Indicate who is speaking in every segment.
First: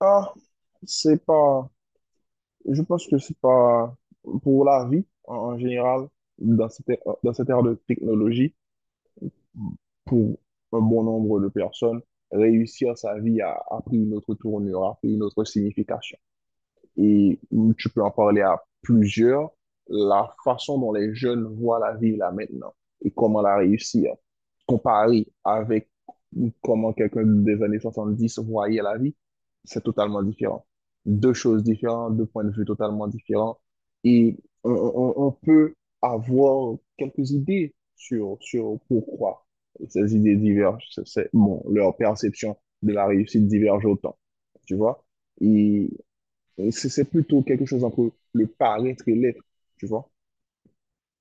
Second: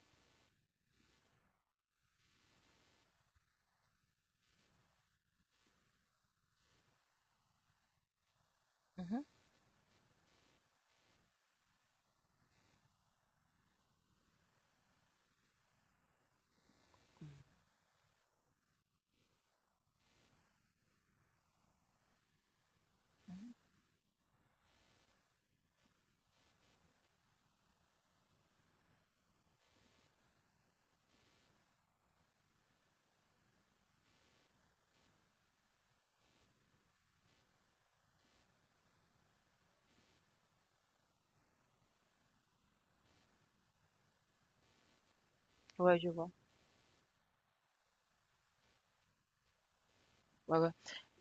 Speaker 1: Ah, c'est pas. Je pense que c'est pas pour la vie en général, dans dans cette ère de technologie,
Speaker 2: Mhm.
Speaker 1: pour un bon nombre de personnes, réussir sa vie a pris une autre tournure, a pris une autre signification. Et tu peux en parler à plusieurs, la façon dont les jeunes voient la vie là maintenant et comment la réussir comparé avec comment quelqu'un des années 70 voyait la vie, c'est totalement différent. Deux choses différentes, deux points de vue totalement différents. Et on peut avoir quelques idées sur pourquoi ces idées divergent. Bon, leur perception de la réussite diverge autant. Tu vois? Et,
Speaker 2: Ouais, je vois.
Speaker 1: et c'est plutôt quelque chose entre le paraître et l'être. Tu vois?
Speaker 2: Ouais, ouais.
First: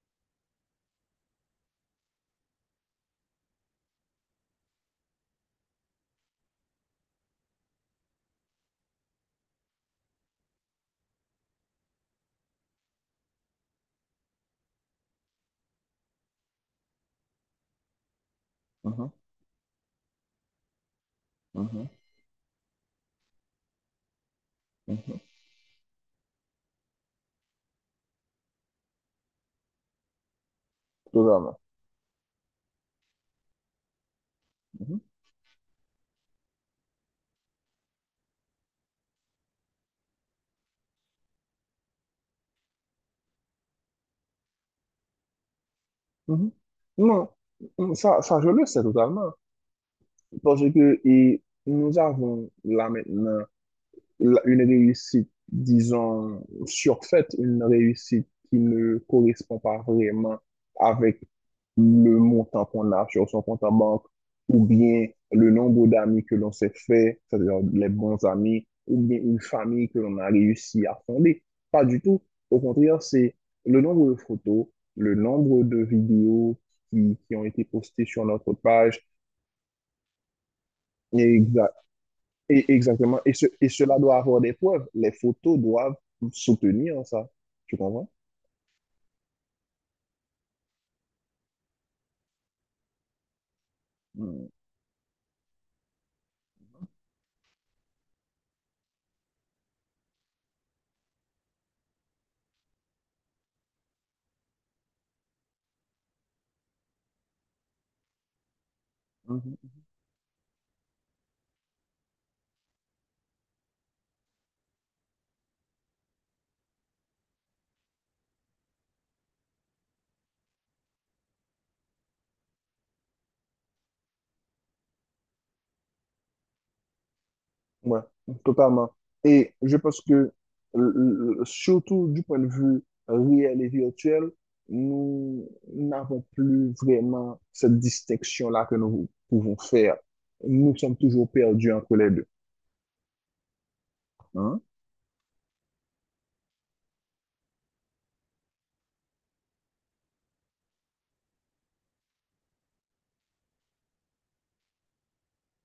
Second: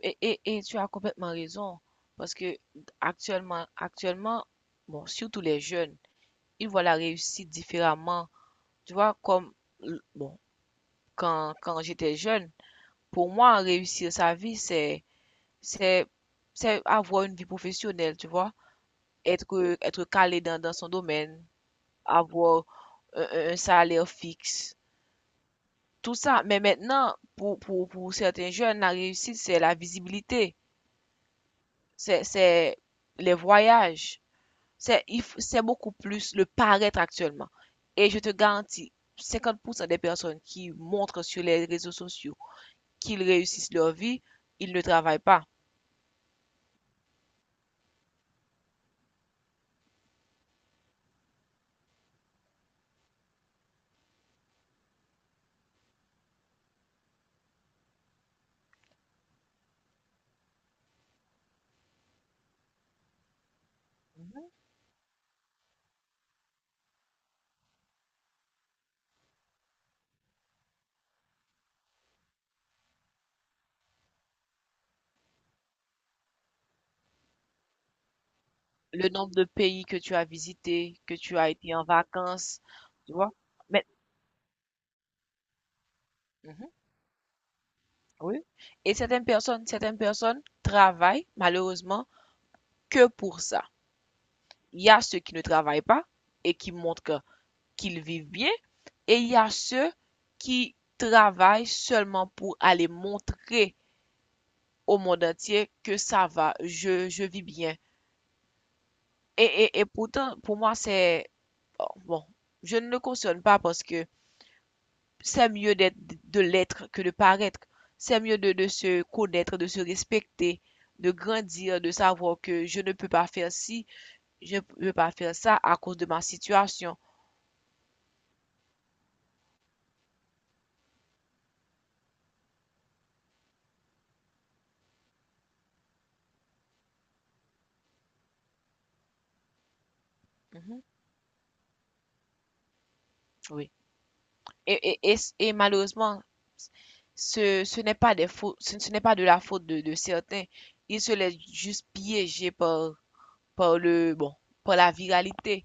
Speaker 2: Et tu as complètement raison, parce que actuellement, bon, surtout les jeunes, ils voient la réussite différemment. Tu vois, comme, bon, quand j'étais jeune, pour moi, réussir sa vie, c'est, c'est avoir une vie professionnelle, tu vois,
Speaker 1: Mhm,
Speaker 2: être calé dans son domaine,
Speaker 1: mhm,
Speaker 2: avoir un salaire fixe,
Speaker 1: mhm.
Speaker 2: tout ça. Mais maintenant, pour certains jeunes, la réussite, c'est la visibilité.
Speaker 1: Totalement.
Speaker 2: C'est les voyages,
Speaker 1: Mhm,
Speaker 2: c'est beaucoup plus le paraître actuellement. Et je te garantis, 50% des personnes qui montrent sur les réseaux sociaux qu'ils réussissent leur vie, ils ne travaillent pas.
Speaker 1: mhm. Non, ça, je le sais totalement. Parce que et nous avons là maintenant une réussite, disons, surfaite, une réussite qui ne correspond pas vraiment avec le montant qu'on a sur son compte en banque,
Speaker 2: Mhm.
Speaker 1: ou bien le nombre d'amis que l'on s'est fait, c'est-à-dire les bons amis, ou bien une famille que l'on a réussi à fonder. Pas du tout. Au contraire, c'est le nombre de photos, le nombre de vidéos qui ont été postées sur notre page,
Speaker 2: Le nombre de pays que tu as visités, que tu
Speaker 1: et
Speaker 2: as
Speaker 1: exa-
Speaker 2: été en vacances,
Speaker 1: et,
Speaker 2: tu
Speaker 1: exactement.
Speaker 2: vois.
Speaker 1: Et
Speaker 2: Mais,
Speaker 1: cela doit avoir des preuves. Les photos doivent
Speaker 2: mhm,
Speaker 1: soutenir ça. Tu comprends?
Speaker 2: oui. Et certaines personnes travaillent malheureusement que pour ça.
Speaker 1: Mhm.
Speaker 2: Il y a ceux qui ne travaillent pas et qui montrent qu'ils vivent bien, et il y a ceux qui travaillent seulement pour aller montrer au monde entier que ça va, je vis bien. Et,
Speaker 1: Mhm.
Speaker 2: et, et pourtant, pour moi, c'est... oh, Bon, je ne le cautionne pas parce que c'est mieux d'être, de l'être que de paraître. C'est mieux de se connaître, de se respecter, de grandir, de savoir que je ne peux pas faire ci, je ne peux pas faire ça à cause de ma situation.
Speaker 1: Ouais, totalement. Et je pense que, surtout du point de vue réel et virtuel, nous n'avons plus vraiment cette distinction-là que nous pouvons faire. Nous
Speaker 2: Hmm,
Speaker 1: sommes toujours perdus entre les deux.
Speaker 2: oui.
Speaker 1: Hein?
Speaker 2: Et malheureusement, ce n'est pas des fautes, ce n'est pas de la faute de certains. Ils se laissent juste piéger par, par le, bon, par la viralité.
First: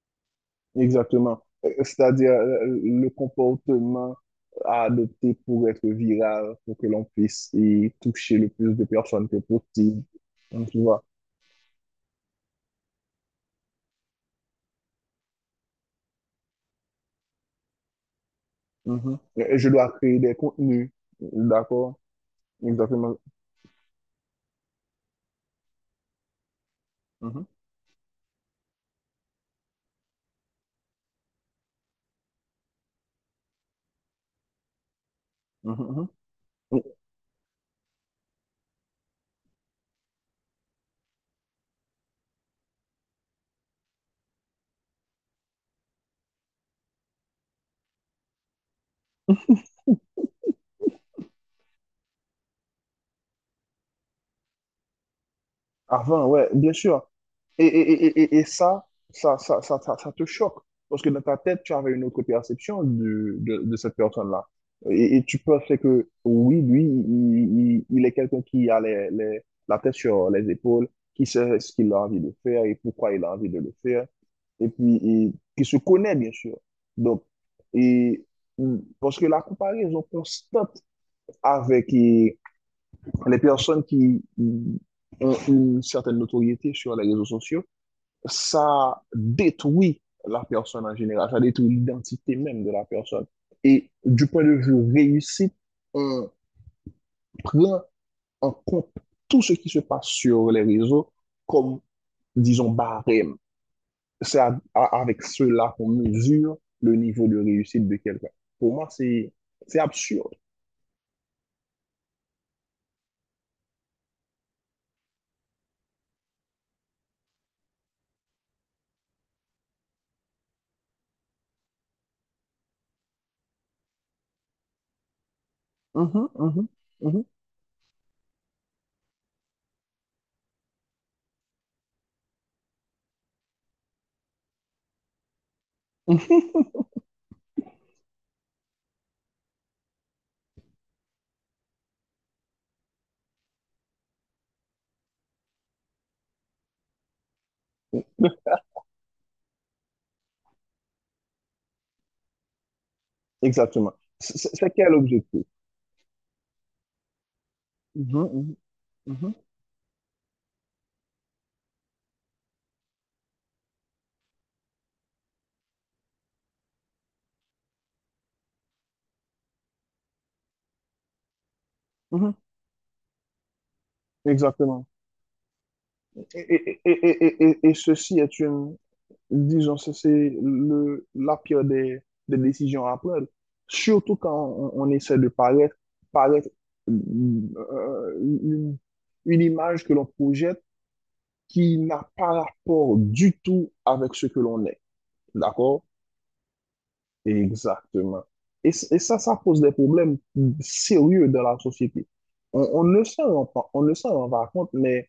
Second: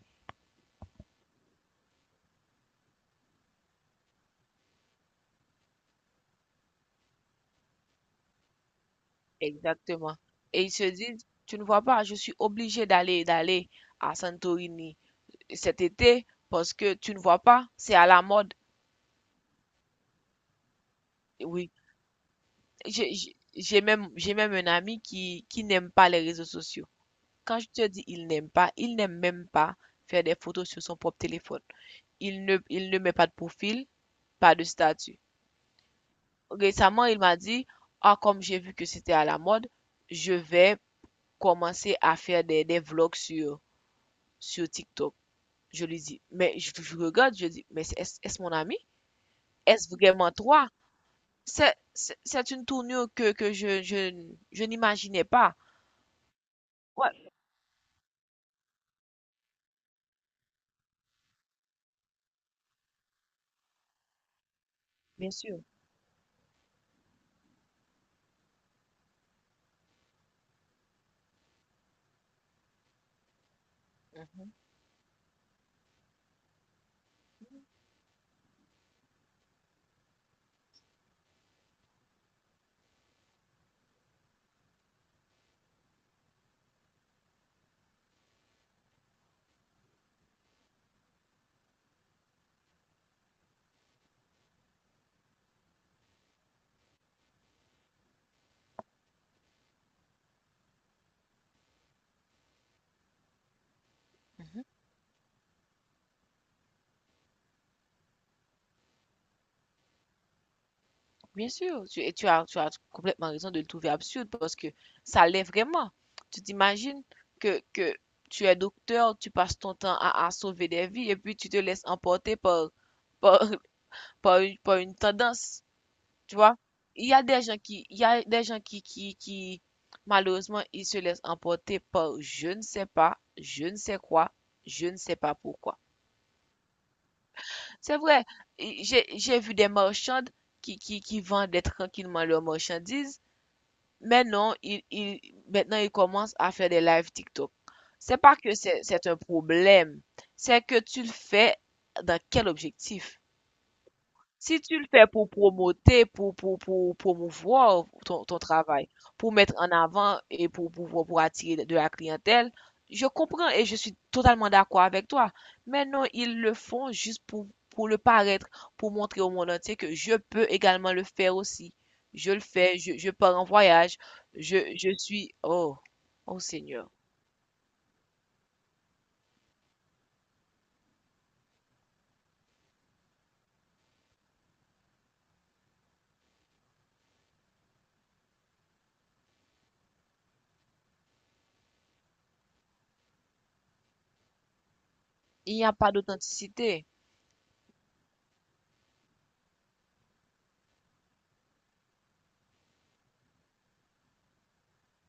Speaker 1: Exactement. C'est-à-dire le comportement à adopter pour être viral, pour que l'on puisse y toucher le plus de personnes que possible.
Speaker 2: Exactement. Et
Speaker 1: Donc,
Speaker 2: ils
Speaker 1: tu
Speaker 2: se
Speaker 1: vois.
Speaker 2: disent, tu ne vois pas, je suis obligé d'aller à Santorini cet été parce que tu ne vois pas, c'est à la mode.
Speaker 1: Mhm. Je dois créer des contenus.
Speaker 2: Oui.
Speaker 1: D'accord? Exactement.
Speaker 2: J'ai même un ami qui n'aime pas les réseaux sociaux.
Speaker 1: Mhm.
Speaker 2: Quand je te dis il n'aime pas, il n'aime même pas faire des photos sur son propre téléphone. Il ne met pas de profil, pas de statut.
Speaker 1: Mhm, mhm.
Speaker 2: Récemment, il m'a dit, ah, comme j'ai vu que c'était à la mode, je vais commencer à faire des vlogs sur, sur TikTok. Je lui dis, je regarde, je dis, mais est-ce mon ami? Est-ce vraiment toi? C'est une tournure que je n'imaginais pas.
Speaker 1: Avant, ouais, bien sûr.
Speaker 2: Ouais,
Speaker 1: Et ça, ça, ça, ça, ça, ça te choque. Parce que dans ta tête, tu avais une autre perception de cette personne-là. Et
Speaker 2: bien
Speaker 1: tu
Speaker 2: sûr.
Speaker 1: pensais que, oui, lui, il est quelqu'un qui a la tête sur les épaules, qui sait ce qu'il a envie de faire et pourquoi il a envie de le faire, et puis et qui se connaît, bien sûr. Donc, et, parce que la comparaison constante avec les personnes qui ont une certaine notoriété sur les réseaux sociaux, ça détruit la personne en général, ça détruit l'identité même de la personne. Et du point de vue réussite, on prend en compte tout ce qui se passe sur les réseaux comme, disons, barème. Avec cela qu'on mesure le niveau de réussite de quelqu'un. Pour moi, c'est absurde.
Speaker 2: Bien sûr, et tu as complètement raison de le trouver absurde parce que ça l'est vraiment. Tu t'imagines que tu es docteur, tu passes ton temps à sauver des vies et puis tu te laisses emporter par, par une tendance,
Speaker 1: Mhm,
Speaker 2: tu vois.
Speaker 1: mhm, mhm,
Speaker 2: Il y a des gens qui, malheureusement, ils se laissent emporter par je ne sais pas, je ne sais quoi, je ne sais pas pourquoi.
Speaker 1: mhm.
Speaker 2: C'est vrai, j'ai vu des marchandes qui vendaient tranquillement leurs marchandises. Maintenant, il, il, maintenant, il commence à faire des lives TikTok. C'est pas que c'est un problème, c'est que tu le fais dans quel objectif?
Speaker 1: Exactement. C'est
Speaker 2: Si
Speaker 1: c'est-
Speaker 2: tu le
Speaker 1: quel
Speaker 2: fais pour
Speaker 1: objectif?
Speaker 2: promoter, pour promouvoir ton
Speaker 1: Mhm,
Speaker 2: travail, pour
Speaker 1: mhm,
Speaker 2: mettre en avant et pour attirer de la clientèle, je comprends et je suis totalement d'accord avec toi. Mais non, ils le font juste pour le paraître, pour montrer au monde entier que je peux également le faire aussi.
Speaker 1: mhm,
Speaker 2: Je
Speaker 1: mhm.
Speaker 2: le fais, je pars en voyage,
Speaker 1: Exactement.
Speaker 2: je suis... Oh,
Speaker 1: Et,
Speaker 2: oh
Speaker 1: et,
Speaker 2: Seigneur.
Speaker 1: et, et, et et ceci est une, disons, ça, c'est la pire des décisions à prendre. Surtout quand on essaie de paraître, paraître euh, une, une image que l'on projette qui n'a pas rapport du tout avec ce que l'on est.
Speaker 2: Il n'y a
Speaker 1: D'accord?
Speaker 2: pas d'authenticité.
Speaker 1: Exactement. Et ça, ça pose des problèmes sérieux dans la société. On ne s'en rend pas compte, mais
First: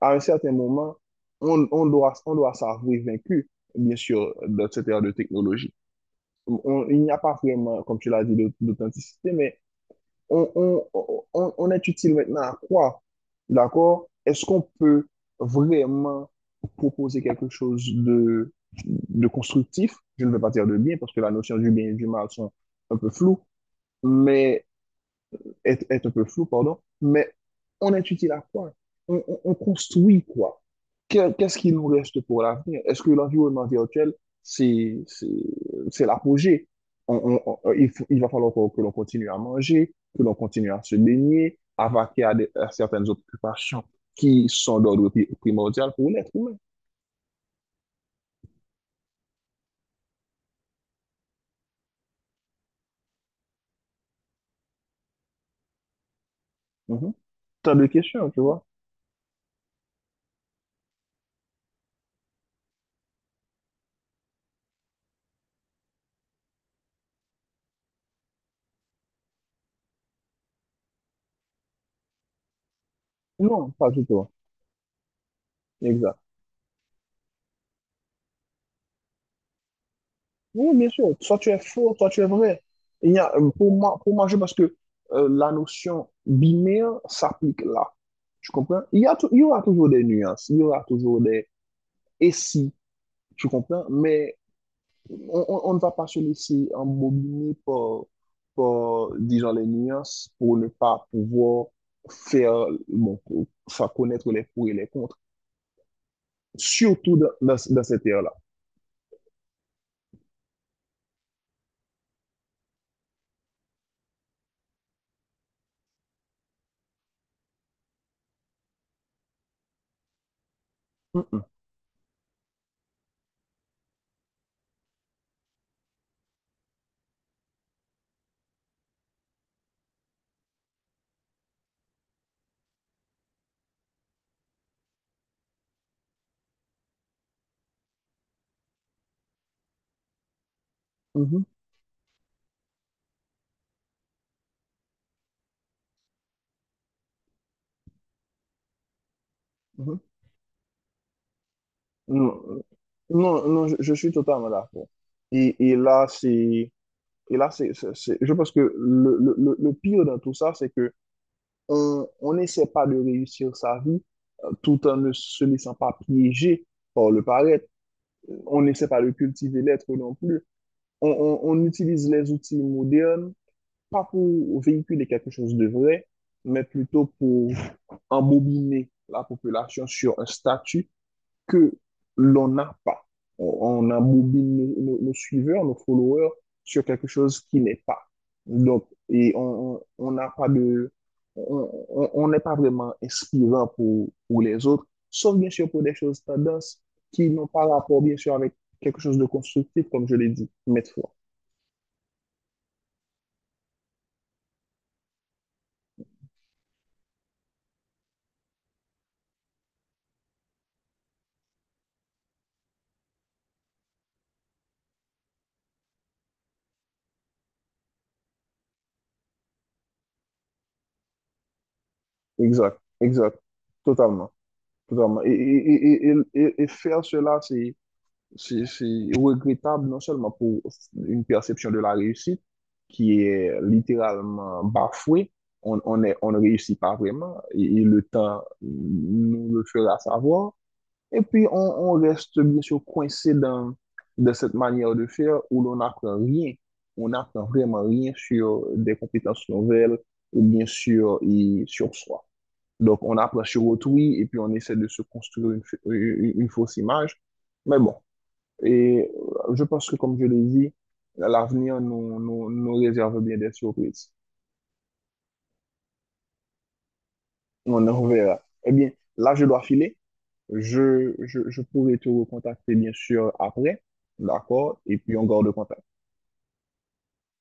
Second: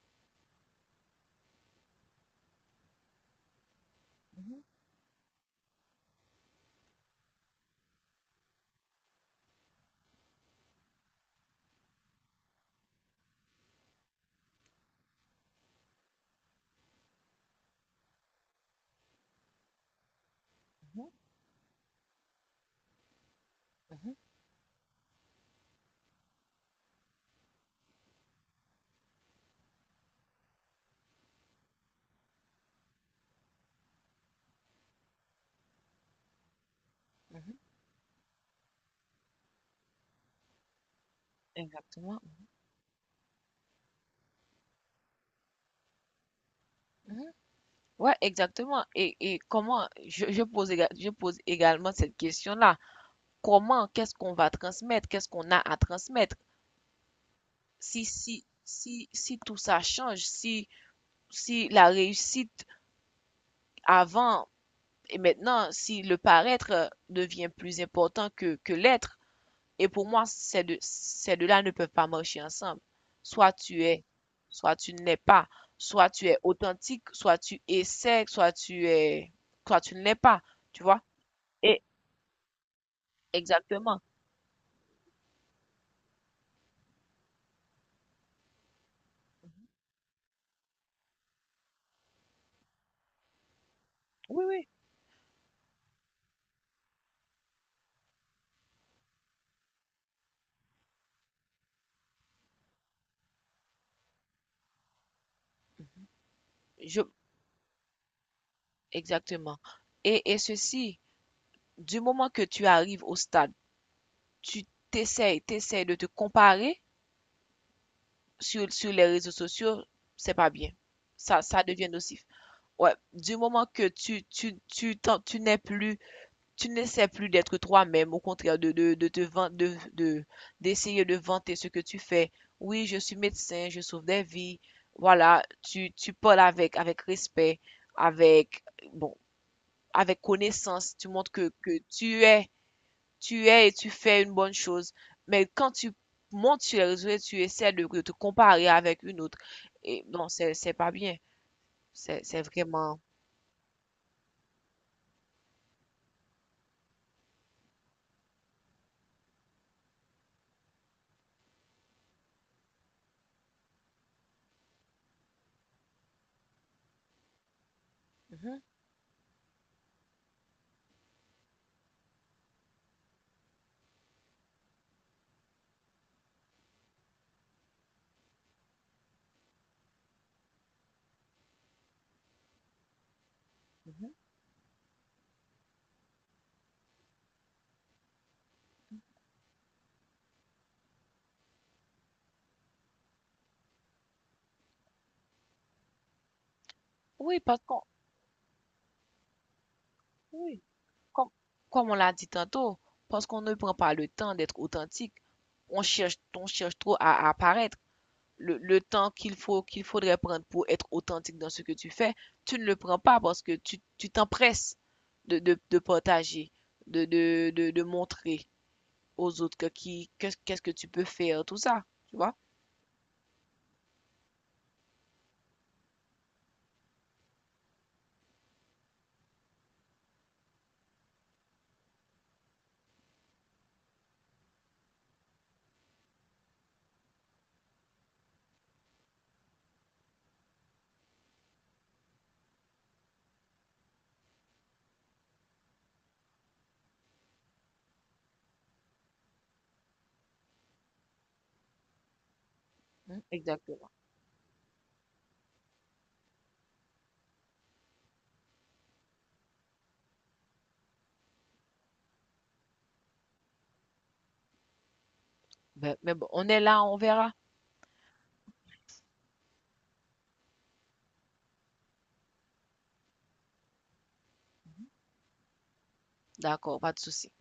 Speaker 1: à un certain moment, on doit s'avouer vaincu, bien sûr,
Speaker 2: Mhm,
Speaker 1: dans cette ère de technologie. Il n'y a pas vraiment, comme tu l'as dit, d'authenticité, mais on est utile maintenant à quoi? D'accord? Est-ce qu'on peut vraiment proposer quelque chose de constructif? Je ne veux pas dire de bien
Speaker 2: mhm,
Speaker 1: parce que la notion du bien et du mal sont un peu floues,
Speaker 2: mhm,
Speaker 1: mais est un peu flou, pardon, mais on est utile à quoi? On construit quoi? Qu'est-ce qui nous reste pour l'avenir? Est-ce que l'environnement virtuel, c'est, c'est, c'est l'apogée?
Speaker 2: mhm,
Speaker 1: Il va falloir que l'on continue à manger, que l'on continue à se baigner, à vaquer
Speaker 2: exactement.
Speaker 1: à certaines occupations qui sont d'ordre primordial pour l'être humain.
Speaker 2: Mhm. Ouais, exactement. Et comment, je pose, je pose également cette question-là. Comment, qu'est-ce qu'on va transmettre? Qu'est-ce qu'on a à transmettre?
Speaker 1: Mhm. T'as deux questions, tu vois?
Speaker 2: Si tout ça change, si, si la réussite avant et maintenant, si le paraître devient plus important que l'être, et pour moi, ces deux-là ne peuvent pas marcher ensemble. Soit
Speaker 1: Non,
Speaker 2: tu
Speaker 1: pas
Speaker 2: es,
Speaker 1: du tout.
Speaker 2: soit tu n'es pas. Soit
Speaker 1: Exact.
Speaker 2: tu es authentique, soit tu essaies, soit tu es, soit tu ne l'es pas.
Speaker 1: Oui,
Speaker 2: Tu
Speaker 1: bien
Speaker 2: vois?
Speaker 1: sûr. Soit tu es
Speaker 2: Et,
Speaker 1: faux, soit tu es vrai. Il y a, pour moi,
Speaker 2: exactement.
Speaker 1: je pense que la notion binaire s'applique là. Tu comprends? Il y aura toujours des nuances, il y aura toujours des et si, tu comprends? Mais
Speaker 2: Oui, oui,
Speaker 1: on ne va pas se laisser embobiner par, par, disons, les nuances pour ne pas pouvoir faire, bon, pour faire connaître les pour et les contre,
Speaker 2: je,
Speaker 1: surtout dans, dans cette ère-là.
Speaker 2: exactement. Et ceci, du moment que tu arrives au stade, tu t'essayes de te comparer sur, sur les réseaux sociaux, c'est pas bien.
Speaker 1: Mhm,
Speaker 2: Ça devient nocif. Ouais, du moment que tu n'es plus, tu n'essaies plus d'être toi-même, au contraire de te de, d'essayer de vanter ce que tu fais. Oui, je suis médecin, je sauve des vies. Voilà, tu parles avec, avec respect, avec, bon, avec connaissance, tu montres
Speaker 1: mhm,
Speaker 2: que tu es et tu fais une bonne chose. Mais quand tu montes sur les réseaux et tu essaies de te comparer avec une autre,
Speaker 1: mhm.
Speaker 2: et non, c'est pas bien.
Speaker 1: Non,
Speaker 2: C'est
Speaker 1: euh,
Speaker 2: vraiment.
Speaker 1: non, non, je suis totalement d'accord. Et là, et là, je pense que le pire dans tout ça, c'est que on n'essaie pas de réussir sa vie tout en ne se laissant pas piéger par le paraître. On
Speaker 2: Mhm,
Speaker 1: n'essaie pas de cultiver l'être non plus. On on utilise les outils modernes, pas pour véhiculer quelque chose de vrai, mais plutôt pour embobiner la population sur un statut que l'on n'a pas. On
Speaker 2: mhm.
Speaker 1: embobine nos, nos suiveurs, nos followers sur quelque chose qui n'est pas. Donc, on n'a pas de... on n'est pas vraiment inspirant pour les autres, sauf bien sûr pour des choses tendances qui
Speaker 2: Oui,
Speaker 1: n'ont
Speaker 2: parce
Speaker 1: pas
Speaker 2: qu'on,
Speaker 1: rapport, bien sûr, avec quelque chose de constructif, comme je l'ai dit
Speaker 2: oui,
Speaker 1: maintes fois.
Speaker 2: comme, comme on l'a dit tantôt, parce qu'on ne prend pas le temps d'être authentique, on cherche trop à apparaître. Le temps qu'il faut, qu'il faudrait prendre pour être authentique dans ce que tu fais, tu ne le prends pas parce que tu t'empresses de partager, de montrer aux autres qu'est-ce que tu peux faire, tout ça, tu vois?
Speaker 1: Exact, exact, totalement, totalement. Et faire cela, c'est regrettable non seulement pour une perception de la réussite qui est littéralement bafouée, on ne réussit pas vraiment et le temps nous le fera savoir. Et puis, on reste bien sûr coincé dans, dans cette manière de faire où l'on n'apprend rien. On n'apprend vraiment rien sur des compétences nouvelles ou bien sûr et sur soi. Donc, on
Speaker 2: Mhm,
Speaker 1: approche sur
Speaker 2: exactement.
Speaker 1: autrui et puis on essaie de se construire une, une fausse image. Mais bon, et je pense que, comme je l'ai dit, l'avenir nous réserve bien des surprises.
Speaker 2: Ben, mais bon, on est là, on verra.
Speaker 1: On en verra. Eh bien, là, je dois filer. Je pourrai te recontacter, bien sûr, après. D'accord? Et puis, on garde contact.
Speaker 2: D'accord, pas de souci.